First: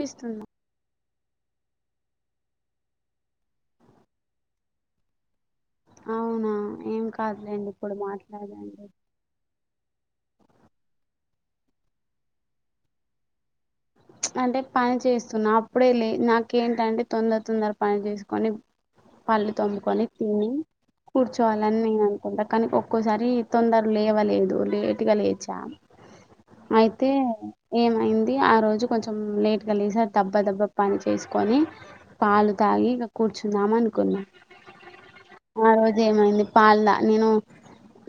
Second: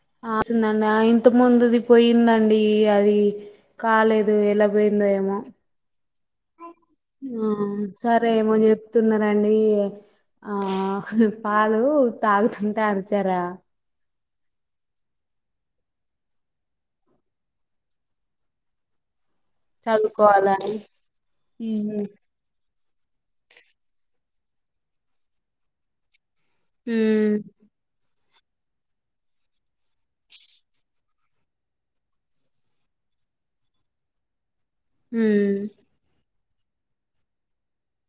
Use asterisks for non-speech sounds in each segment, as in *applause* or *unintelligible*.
పిస్తుందా ఆస్తుందండి ఆ ఇంత ముందుది పోయిందండి అది కాలేదు ఎలా పోయిందో ఏమో అవునా ఏం ఆ కాదులేండి ఇప్పుడు సరే ఏమో మాట్లాడండి చెప్తున్నారండి ఆ పాలు తాగుతుంటే అరిచారా చుప్ అంటే పని చేస్తున్నా అప్పుడే లే నాకేంటంటే తొందర తొందర పని చేసుకొని పళ్ళు తోముకుని తిని చదువుకోవాలా కూర్చోవాలని ఉమ్ నేను అనుకుంటా కానీ ఓ ఒక్కోసారి తొందర లేవలేదు లేటుగా లేచాం అయితే ఉమ్ ఏమైంది ఆ రోజు కొంచెం లేట్ గ లేసి దబ్బ దబ్బ పని చేసుకొని పాలు తాగి ఇగ కూర్చుందాం అనుకున్నాం ఉమ్ పాల నేను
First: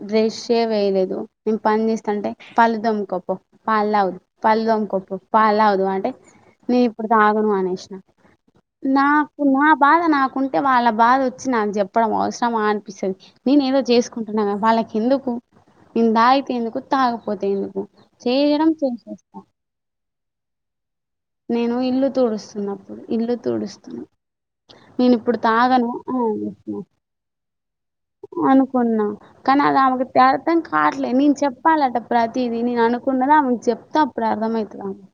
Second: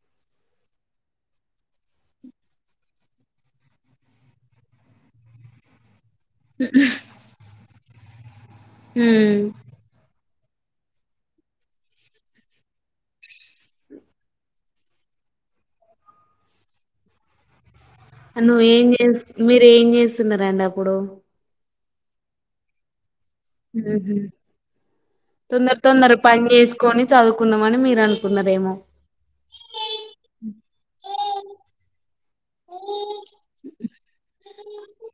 బ్రెష్ ఏ వేయలేదు నేను పని చేస్తా అంటే పళ్ళు దొమకో పో పాలు దాగు పాళ్లు దోముకో పో పాలు తగు. అంటే నే ఇప్పుడు తాగడు అనేసినా నాకు ఉమ్ నా బాధ నాకుం అయితే వాళ్ళ బాధ వచ్చి నాకు చెప్పడం అవసరమా అనిపిస్తది. నేను ఏదో చేసుకుంటున్నాన వాళ్ళకి ఎందుకు నేను తాగితే ఎందుకు తాగకపోతే ఎందుకు. అనువ్వు చేయడం ఏం జేస్ చేసేస్తా మీరు ఏం జేస్ తున్నారండి అప్పుడు నేను ఇల్లు తుడుస్తున్నప్పుడు ఇల్లు ఉహ్ తుడుస్తున్నా హ్ నేను ఇప్పుడు తొందర తాగను తొందర అని పని అనేసిన చేసుకొని చదువుకుందామని మీరు అనుకున్నారేమో అనుకున్నా కాని అది ఆమెకు *unintelligible* అర్థం కావట్లే నేను చెప్పాలట ప్రతీదీ నేను అనుకున్నది ఆమెకు చెప్తా అప్పుడు అర్ధమైతది ఆమెకు.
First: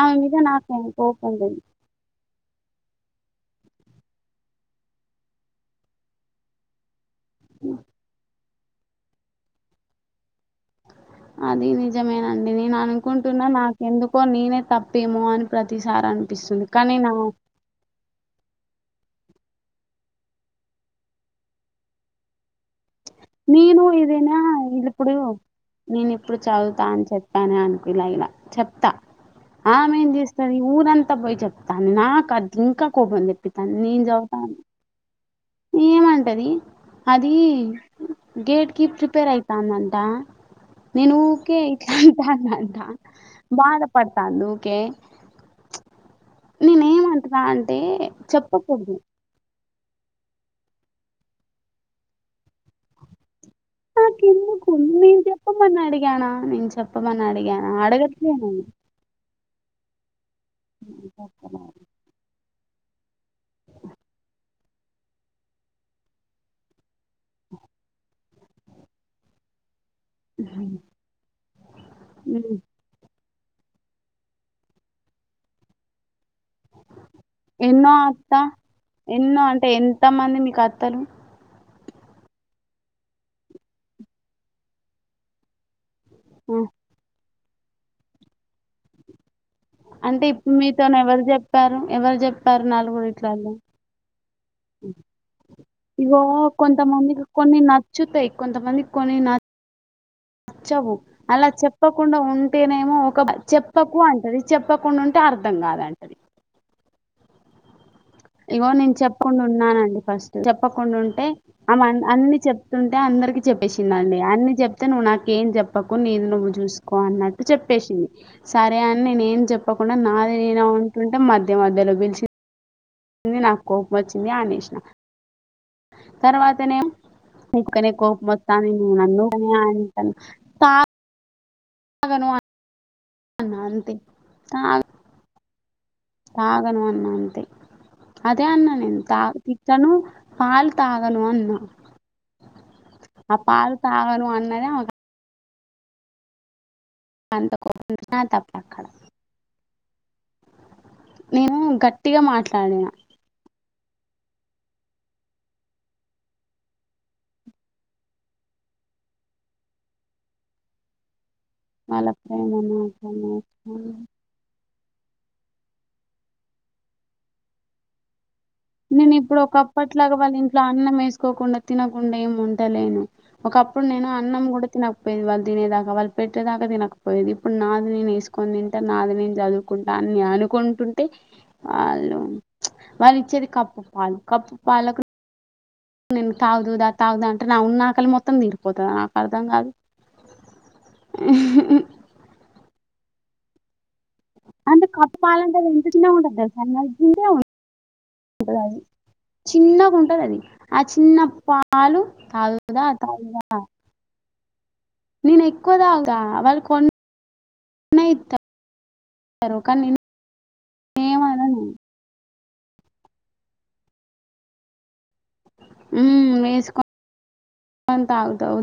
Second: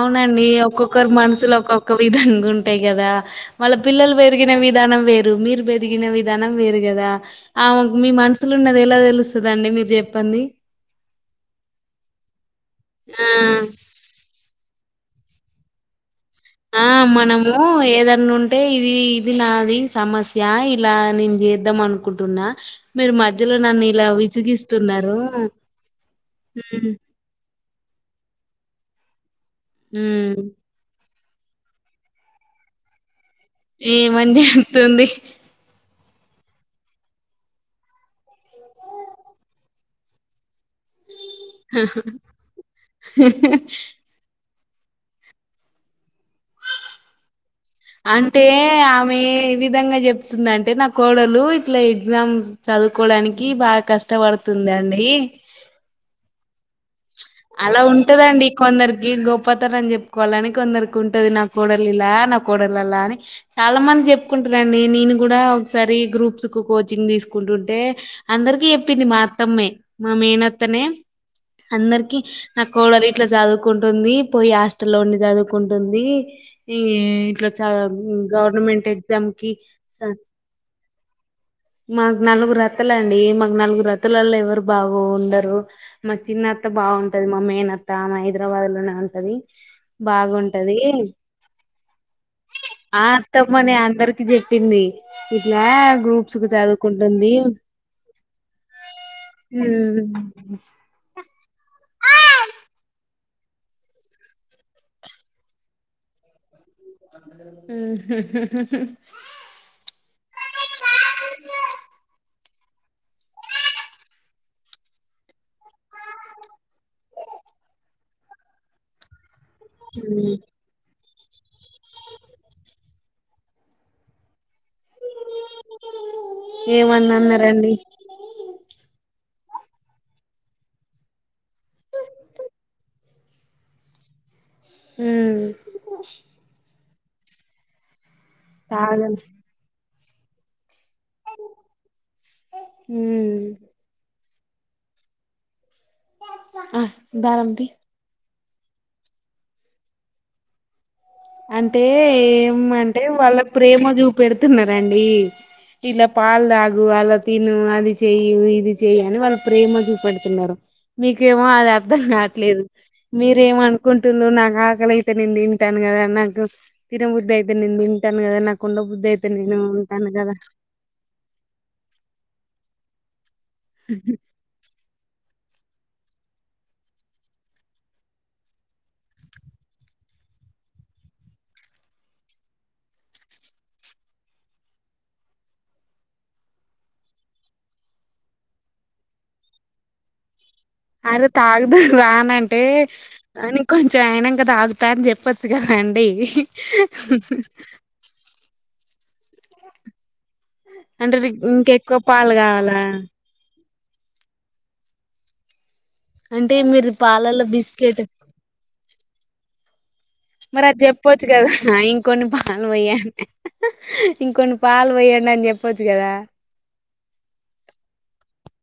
ఆమె మీద నాకేం ఒక్కొక్కరు కోపం మనసులు లేదు. ఒక్కొక్క విధంగా ఉంటాయి కదా. వాళ్ళ పిల్లలు పెరిగిన విధానం వేరు. మీరు పెరిగిన విధానం వేరు కదా. ఆవు మీ మన్స్ సులో ఉన్నది ఎలా తెలుస్తదండి మీరు చెప్పంది అది నిజమేనం నేను ఆ అనుకుంటున్నా నాకెందుకో నేనే తప్ పెమో అని ప్రతిసారి అన్ ఆ మనము ఎదన్నుంటే ఇది *unintelligible* అది సమస్య ఇలా నేను చేద్దాం అనుకుంటున్నా మీరు మధ్యలో నేను నన్ను ఇలా ఏదైనా ఇల్లిప్పుడు విసిగిస్తున్నారు. నేను ఇప్పుడు చదువుతా హ్మ్ అని చెప్పానా అన్ ఇలా ఇలా చెప్తా ఆమెం హ్మ్ జెస్తది ఊరం అంత పోయి చెప్తంది నాకు అది ఇంకా కోపం దెప్ ఏ మంజ అత్తుంది ఏమంటది అది గేట్ కి ప్రిపేర్ అయితందంట నేను ఊకె ఇట్లా అంటాందంట బాధ పడతాండు కె నేనేం అంటున్నా అం అంటే ఆమే ఏవి విధంగా చెప్తుందంటే నా కోడలు ఇట్లా ఎగ్జామ్స్ చదువుకోడానికి ఆమేకి ఎందుకు నేను చెప్పమని అడిగాన నేను చెప్ అలా ఉంటదండి కొందరికి గొప్ ప్పతనం జెప్ కొళ్ళని కొందరికి ఉంటది నా కోడలి నా కోడలి *unintelligible* అని చాలా మంది చెప్పుకుంటారండి నేను కూడా ఒకసారి గ్రూప్స్ కు కోచింగ్ తీసుకుంటుంటే అందరికి చెప్పింది మా అత్తమ్మే మా మేనత్తనే అందరికి మ్మ్ నా కోడలి ఇట్లా చదువుకుంటుంది. పోయి హాస్టల్లో ఉండి చదువుకుంటుంది. ఈ ఇట్లా చా ఎన్నో గు అత్త గవర్నమెంట్ ఎగ్జామ్ ఎన్నో కి అంటే ఎంత స మంది మీకు అత్తలు మాకు నలుగురు అత్తలండి. మాకు నలుగురు అత్త లల్లో ఎవరు బాగు ఉండరు. మా హ్మ్. చిన్నత్త బాగుం మా మేనత్త హైదరాబాద్ లోనే ఉంటది. అంటే ఇప్పుడు బాగుంటది మీతోను ఎవరు చెప్పారు. ఎవరు చెప్పారు ఆ నలుగురు ఇట్లలో అత్తమ్మనే అందరికి చెప్పింది ఇట్లా ఇగో గ్రూప్స్ కు కొంతమందికి చదువుకుంటుంది కొన్ని నచ్చుతయి. కొంతమందికి కొన్ని న ఉమ్ నచ్చవు అలా చెప్పకుండా ఉంటేనేమో, ఒక చెప్పకు అంటది. చెప్పకుండా ఉంటే అర్ధం కాద అంటది. ఉ ఇగో నేను చెప్పకుండా ఉన్నానండి. ఫస్ట్ చెప్పకుండా ఉంటే ఆమె అన్ని చెప్ప చెప్తుంటే అందరికి చెప్పేసింది అండి. అన్ని చెప్తే నువ్వు నాకేం చెప్పకు. నీది నువ్వు చూసుకో అన్నట్టు చెప్పేసింది. సరే అని నేను ఏం చెప్ప పకుండా నాదే ఇగ అంటే మధ్య మధ్యలో పిలిచి ని నాకు కోపం వచ్చింది అనేసి తర్వాతనే ఏమన్నా అన్నారండి ఊరకనే కోప మొత్తాందనే నన్ను అంటను తా ఆగను అన్నా అంతే తాద్ ఉమ్ తాగను అను అదే అన్నా నేను తాగం తాగ తిట్టను లపాల్ తాగను అన్నా ఉమ్ ఆ పాలు తాగను అన్ అదేమ ఆ అంత దారం తీ కోపం అన్నా తప్ అక్కడ నేను అంటే గట్టిగా ఏం మాట్లాడినా అంటే వాళ్ళక్ ప్రేమ చూపెడుతున్నారండి. ఇలా పాలు తాగు, అలా తిను, అది చెయివు ఇది చెయ్య అని, వాళ్ళు ప్రేమ చూపెడుతున్నారు. మీక్ కేమో అది అర్థం వాళ్ళ ప్రేమ కావట్లేదు. నాకు అనవసరం. మీరేమనుకుంటున్నారు నాకు మగల అయితే నేను తిను కదా నాకు తినబుద్ధి అయితే నేను తింటాను కదా నాక్ నేను ఇప్పుడు ఒకప్పట్లాగా వాళ్ళు ఇంట్లో, అన్నం వేసుకోకుండా, తినకుండా, ఏం ఉంటలేను. ఒకప్పుడు నేను అన్నం తిన వాళ్ళు తినేదాకా వాళ్ళు పెట్టేదాకా తినకపోయేది. ఇప్పుడు నాది నేను వేసుకొని తింటా. నాది నేను చదువుకుంటా అని అనుకుంటుంటే, వాళ్ళు వాళ్ళు ఇచ్చేది. కప్పు పాలు కప్పు పాలకు నేను తాగుదుదా తాగుదుా అంటే నా ఉన్న ఆకలి మొత్తం తీరిపోతాదా నాకు అర్ధం కాదు అరే తాగుదాం రాను అంటే అని కో జాయిన్ అయినంక అంటే తాగుతామని కప్పు చెప్పొచ్చు పాలంటే అది ఎంత కదండీ. చిన్నగా ఉంటది తెలుసా నలిగింతే చిన్నగుంటది అది ఆ అంటే చిన్న నీకు ఇంకెక్కువ పాలు కావాలా తాగుదా తాగుదా నేను ఏక్ అంటే మీరు పాలాల బిస్కెట్ ఇత్తారు కానీ మరి అది చెప్పచ్చు నేనేమనను కదా ఇంకొన్ని పాలు పో్యాడి ఇంకొన్ని పాలు పోయా వేసుకొని తాగుతావ్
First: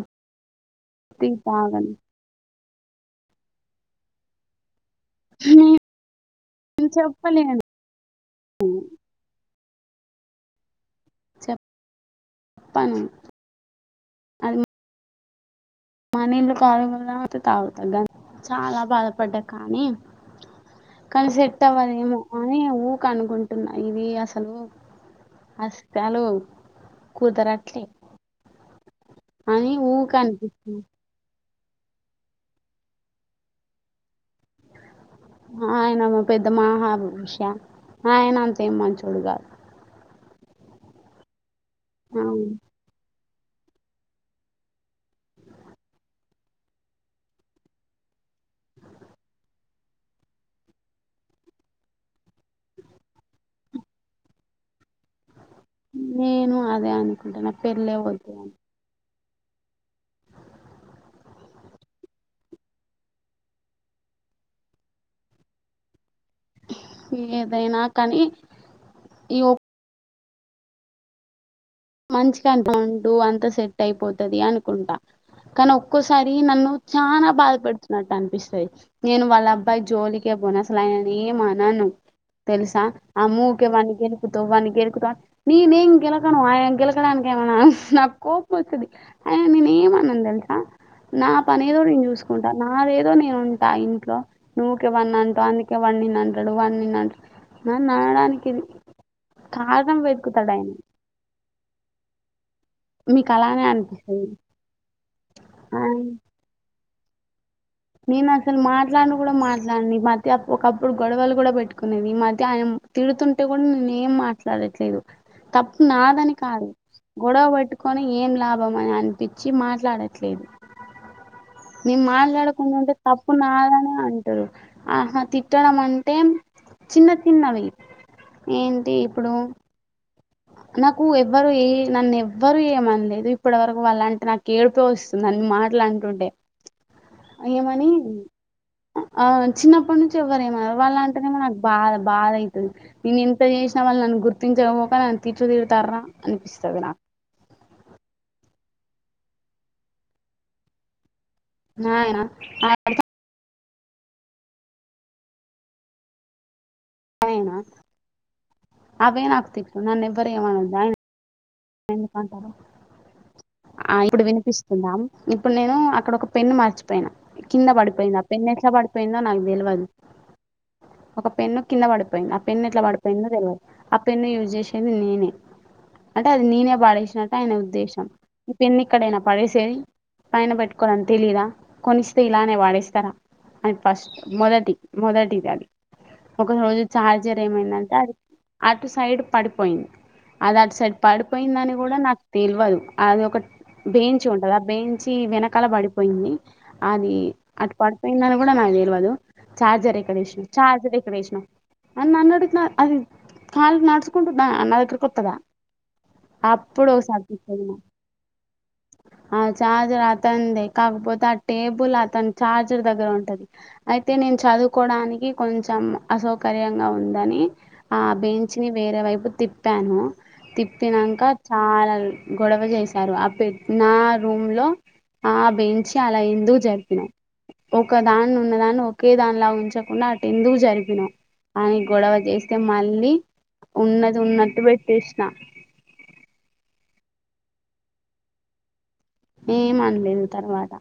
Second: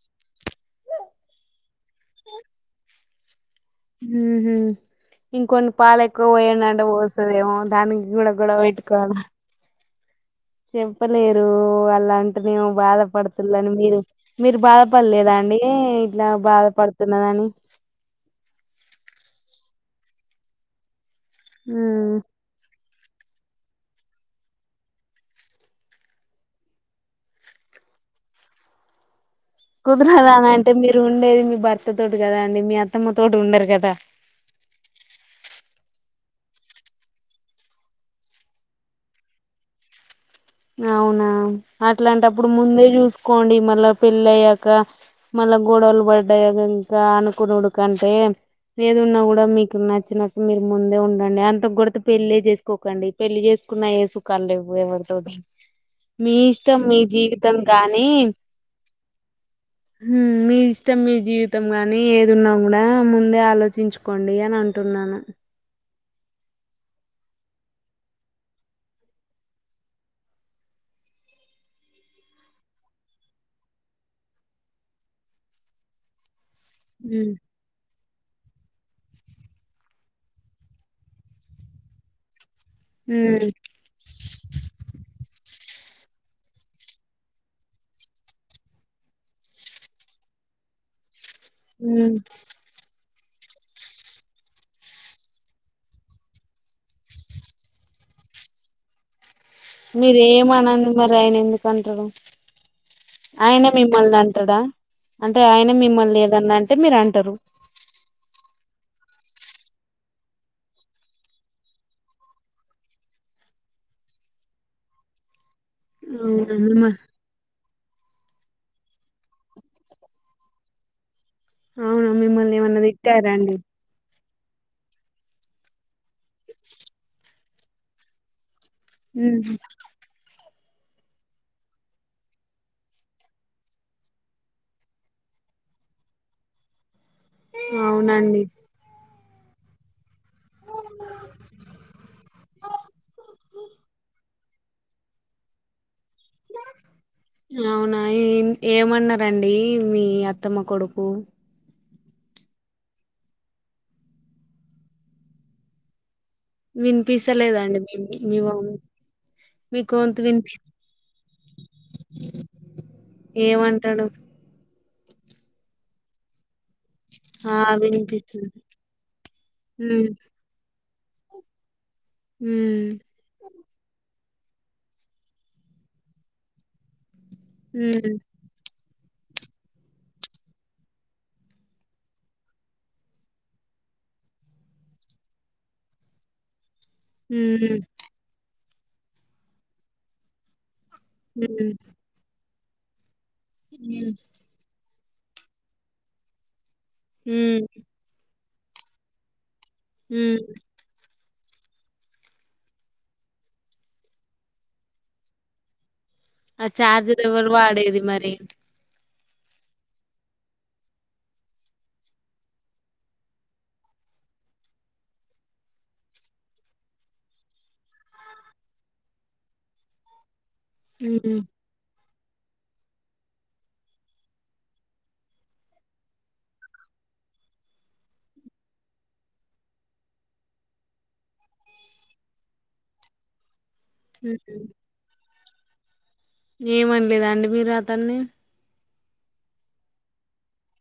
టీ తాగాను ఉహూ ఇంకొన్ని నేను పాలు ఎక్కువ పోయాడింటే పోస్తుదేమో చెప్పలేను దానికి కూడా కూడా గొడవ పెట్టుకోవాలా చెప్పలేరు అలా అంటేనేమో చెప్పను బాధపడుతులని మీరు మీరు అది బాధపడలేదా అ ఏయి ఇట్లా మనీళ్లు కాలువలా బాధపడుతున్నదని తాగుతా గం చాలా బాధపడ్డా కానీ కానీ సెట్ అవ్వదేమో ఉమ్ అని కాని ఊ కనుకుంటున్నా ఇవి అసలు హస్తాలు కుదరట్లే అని ఊకానికి అంట మీరు ఉండే మీ భర్త తోటి కదా అండి మీ అత్తమ్మ తోటి ఉండరు కదా ఆయన మా పెద్ద మహా బిరుష ఆయన ఏమంత మంచోడు కాదు అవునా అట్లాంట అప్పుడు అవును ముందే చూసుకో కోండి మళ్ళా పెళ్లి అయ్యాక మళ్ళా గొడవలు పడ్డాయా ఇంకా అనుకున్నడు కంటే ఏది ఉన్నా కూడా మీకు నచ్చినట్టు మీరు ముందే ఉండండి అంత గుడిత పెళ్లి చేసుకోకండి పెళ్లి చేసుకున్న ఏ సుఖాలు లేవు ఎవరితోటి మీ నేను ఇష్టం అదే మీ అనుకుంటాను జీవితం పెళ్లే గాని వద్దని మీ ఇష్టం మీ జీవితం గాని ఏది ఉన్నా కూడా ముందే ఆలోచించుకోండి అని అంటున్నాను ఏదైనా కానీ ఈ మంచిగాని బాండు అంత సెట్ అయిపోతుది అనుకుంటా కానీ ఒక్కోసారి నన్ను చానా ఉమ్ బాధపడుతూ కొట్టినట్టు అనిపిస్తుంది నేను వాళ్ళ అబ్బాయి జోలికే పోను అసలు ఆయనను ఏమనను తెలుసా ఆ మూకే వాని గెనుకుతు వానీ గెలుకుతా నేనేం గెలకను ఆయ గెలకడానికి ఏమన్నా నాకు కోపం వస్తుంది అయనా నేను ఏమనను తెలుసా నా పని ఏదో నేను ఉమ్ చూసుకుంటా నాదేదో నేను ఉంటా ఇంట్లో నువ్వు ఊకె అంటావు అందుకే వాడు నిన్ను అంటాడు వాడు అంటాడు నన్ను అనడానికి ఇన్ మీరేం ఆననంది మరి అయిన ఎందు కంటరో మీకు అలానే ఆయనే మిమ్మల్ని అనిపిస్తది అంటడాా అంటే ఆయన ఆ మిమ్మల్ని ఏదన్నా అంటే మీరు అం ంటారు నేను అసలు మాట్లాడన్ కూడా మాట్లాడన్ ఈ మధ్య అ ఒకప్పుడు గొడవలు కూడా పెట్టుకునేది ఈ మధ్య ఆయన తిడుతుంటే కూడా నేను ఏం మాట్లాడట్లేదు తప్పు నాదని అవునా కాదు మిమ్మ గొడవ పెట్టుకొని ఏం లాభం అని అనిపించి మాట్లాడట్లేదు నేను అవునా మాట్లా మిమ్మల్ని ఏమన్నా ంటే తప్పు తిట్టారా అండి నాదనే అంటారు ఆహా తిట్టడం మన్ టేం చిన్న చిన్నవి ఏంటి ఇప్పుడు నాకు ఎవ్వరు ఏ నన్ను ఎవ్వరుూ ఏమనలేదు ఇప్పటివరకు వాళ్ళంటే నాకు ఏడిపో వస్తుంది నన్న మాటలు అంటుంటే అయా మని అవునండి ఆ చిన్నప్పటి నుంచి ఎవ్వర్ ఏమనరూ వాళ్ళ అంటేనేమో నాకు బా బాధ అవుతుంది నేను ఇంత చేసినా వాళ్ళు నన్ను గుర్తించకపోక తిట్లు తిడుతారా అనిపిస్తది నాకు అవునా ఏం ఏమన్నరండి మీ అత్తమ్మ కొడుకు నాయన వినిపిసా ఆయనా లేదు అండి మీ వావ్ అవే నాకు తిట్లు మీ నన్ను గొంతు ఎవ్వరు వినిపిస్ ఏమనొద్దు ఆయన ఎందుకంటారు ఆ ఏమంటాడు ఇప్పుడు వినిపిస్తుందా ఇప్పుడు నేను అక్కడ ఒక పెన్ను మార్చి పోయిన ఆ కింద పడిపోయింది ఆ పెన్ను వినిపిస్తుంది ఎట్లా పడిపోయిందో నాకు తెలియదు ఉమ్ ఒక పెన్ను కింద పడిపోయింది ఆ పెన్న ఎట్లా ఉమ్ పడిపోయిందో తెలవదు అ పెన్ను యూజ్ చేసేది నేనే అంటే అది నేనే పాడేషినట్ ఆయన ఉద్దేశం ఉమ్ ఇ పెన్ని ఎక్కడైనా పడేసేది పైన పెట్టుకోల అని తెలీదా కొనిస్తే ఇలానే వాడేస్తారా అని ఫస్ట్ మొదటి మొదటిది అది ఒక రోజు ఛార్జర్ ఉమ్ ఏమైందంటే అది అటు సైడ్ పడిపోయింది అది అటు సైడ్ ఉమ్ పడిపోయిందని నాకు తెలివదు అది ఒక ఉమ్ బేంచి ఉంటది ఆ బేం మంచిి వెనకాల పడిపోయింది అది ఉమ్ అటు పడుపోయిందని కుడ నాకు తెలవదు చార్జర్ ఎక్కడ ఉమ్ ఎషం చార్జర్ ఎక్కడ ఎషం అ న నన్ను అడుగుడుతున్నా అది కాల్ నడ్స్కుంటు నా అ నాదగ్గరకు వత్తద ఆ చార్జెస్ ఎవ్వరు వాడేది మరి ఆ ఛార్జర్ అతన్ దే కాకపోతే ఆ టేబుల్ అతని చార్జర్ దగ్గర ఉంటది అయితే నేను చదువుకోవడానికి కొంచెం అసౌకర్యంగా ఉందని ఆ బెంచ్ ని వేరే వైపు తిప్పాను తిప్తిన ఉమ్ ఇంకా చాల రు గొడవ చేసారు ఆ పెట్టిన రూమ్ లో ఆ బెంచి్ అలా ఎందుకు జరిపినం ఒక దాని ఉన్న దాన్ని ఒకే దాని లా ఉంచకుండా అటు ఎందుకు జరిపినాం అని గొడవ చేస్తే మళ్ళీ ఉన్నది ఉమ్ ఉన్నట్ పెట్టేసిన ఏమండలేదా అండి మీరు అతన్ని ఏం అన్ లేదు తర్వాత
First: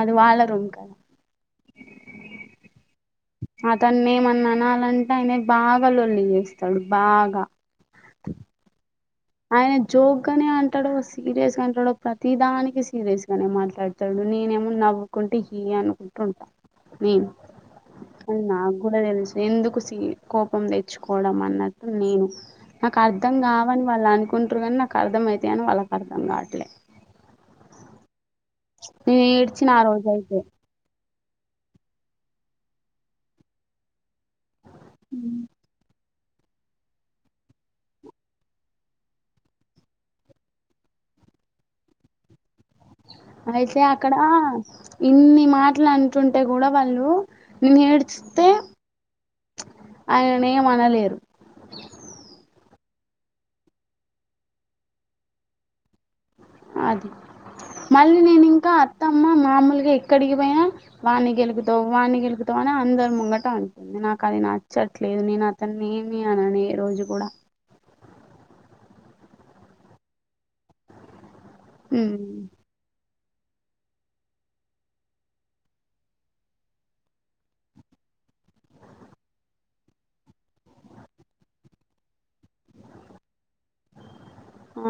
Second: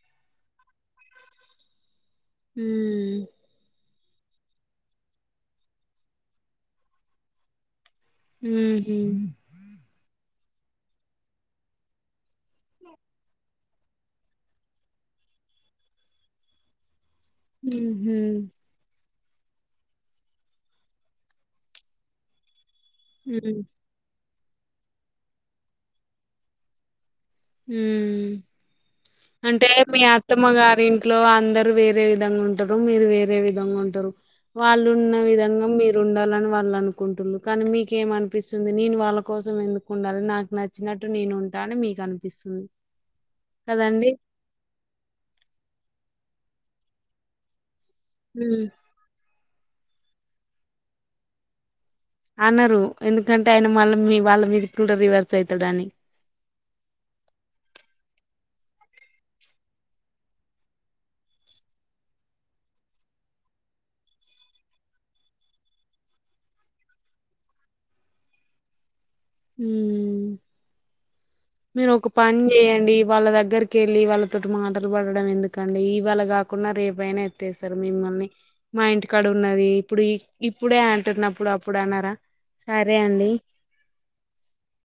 అది వాళ్ళ రూంమ్ కదా హ అతన్ని ఏమన్నా అనాలంటే ఆయనే బాగా లోల్లి చేస్తాడు బాగా ఉహ ఇ ఆయన జోగగానే అంటాడో సీరియస్ గా అంటాడో ప్రతిీదానికి సీరియస్ గానే మాట్లాడతాడు నేనేమో నవ్వుకుంటే హీ అనుకుంటూంటా నీ హుహు. నాకు కూడా తెలుసు ఎందుకు సీ కోపం తెచ్చుకోవడం అన్నట్టు నేను నాకు అర్ధం హ్మ్. కావని అలా అనుకుంటారు కానీ నాకు అర్థం అవుతాయి అని వాళ్ళకి అర్థం కావట్లే హ నేను అంటే ఏడ్చిన ఆ మీ రోజు అయితే అత్తమ్మ గారింటి ఇంట్లో లో అందరు వేరే విధంగా ఉంటారు మీరు వేరే విధంగా ఉంటారు వాళ్ళు ఉన్న విధంగా మీరు ఉంట ఉండాలని వాళ్ళు అనుకుంటు కానీ మీకేమ అనిపిస్తుంది నేను వాళ్ళ కోసం ఎందుకు ఉండాలి నాకు నచ్చినట్టు నేను ఉంటా అని మీకు అనిపి పిస్తు అయితే అక్కడ ఇన్ని మాటలు అంట చ ఉంటే కూడా వాళ్ళు నేను ఎడుస్తే హ్మ్. ఆయనేమ్ అనలేరు అన్నారు ఎందుకంటే ఆయన మళ్ళ మీ వాళ్ళ మీద కూడా రివర్స్ అయితాడు అని అది మళ్ళీ నేను ఇంకా అత్తమ్మ మామూలుగా ఎక్కడికి పోయినా వాణి గెలుకుతావు వాణి గెలుకుతావు అని అందరు ముంగట అంటంది నాకు అది నచ్చట్లేదు నేను అతన్ని ఏమి అననే రోజు కూడా హు మీరు ఒక పని ఉమ్ చేయండి వాళ్ళ దగ్గరికి వెళ్ళి వాళ్ళ తోటి మాటలు పడడం ఎందుకండి ఇవాళ గాకున్నా రేపయినా ఎత్స్తారు మిమ్మల్ని మా ఇంటికాడ ఉన్నది ఇప్పుడు ఇప్ ఇప్పుడే అంటున్నప్పుడు అప్పుడు అనరా సరే అండి ఆ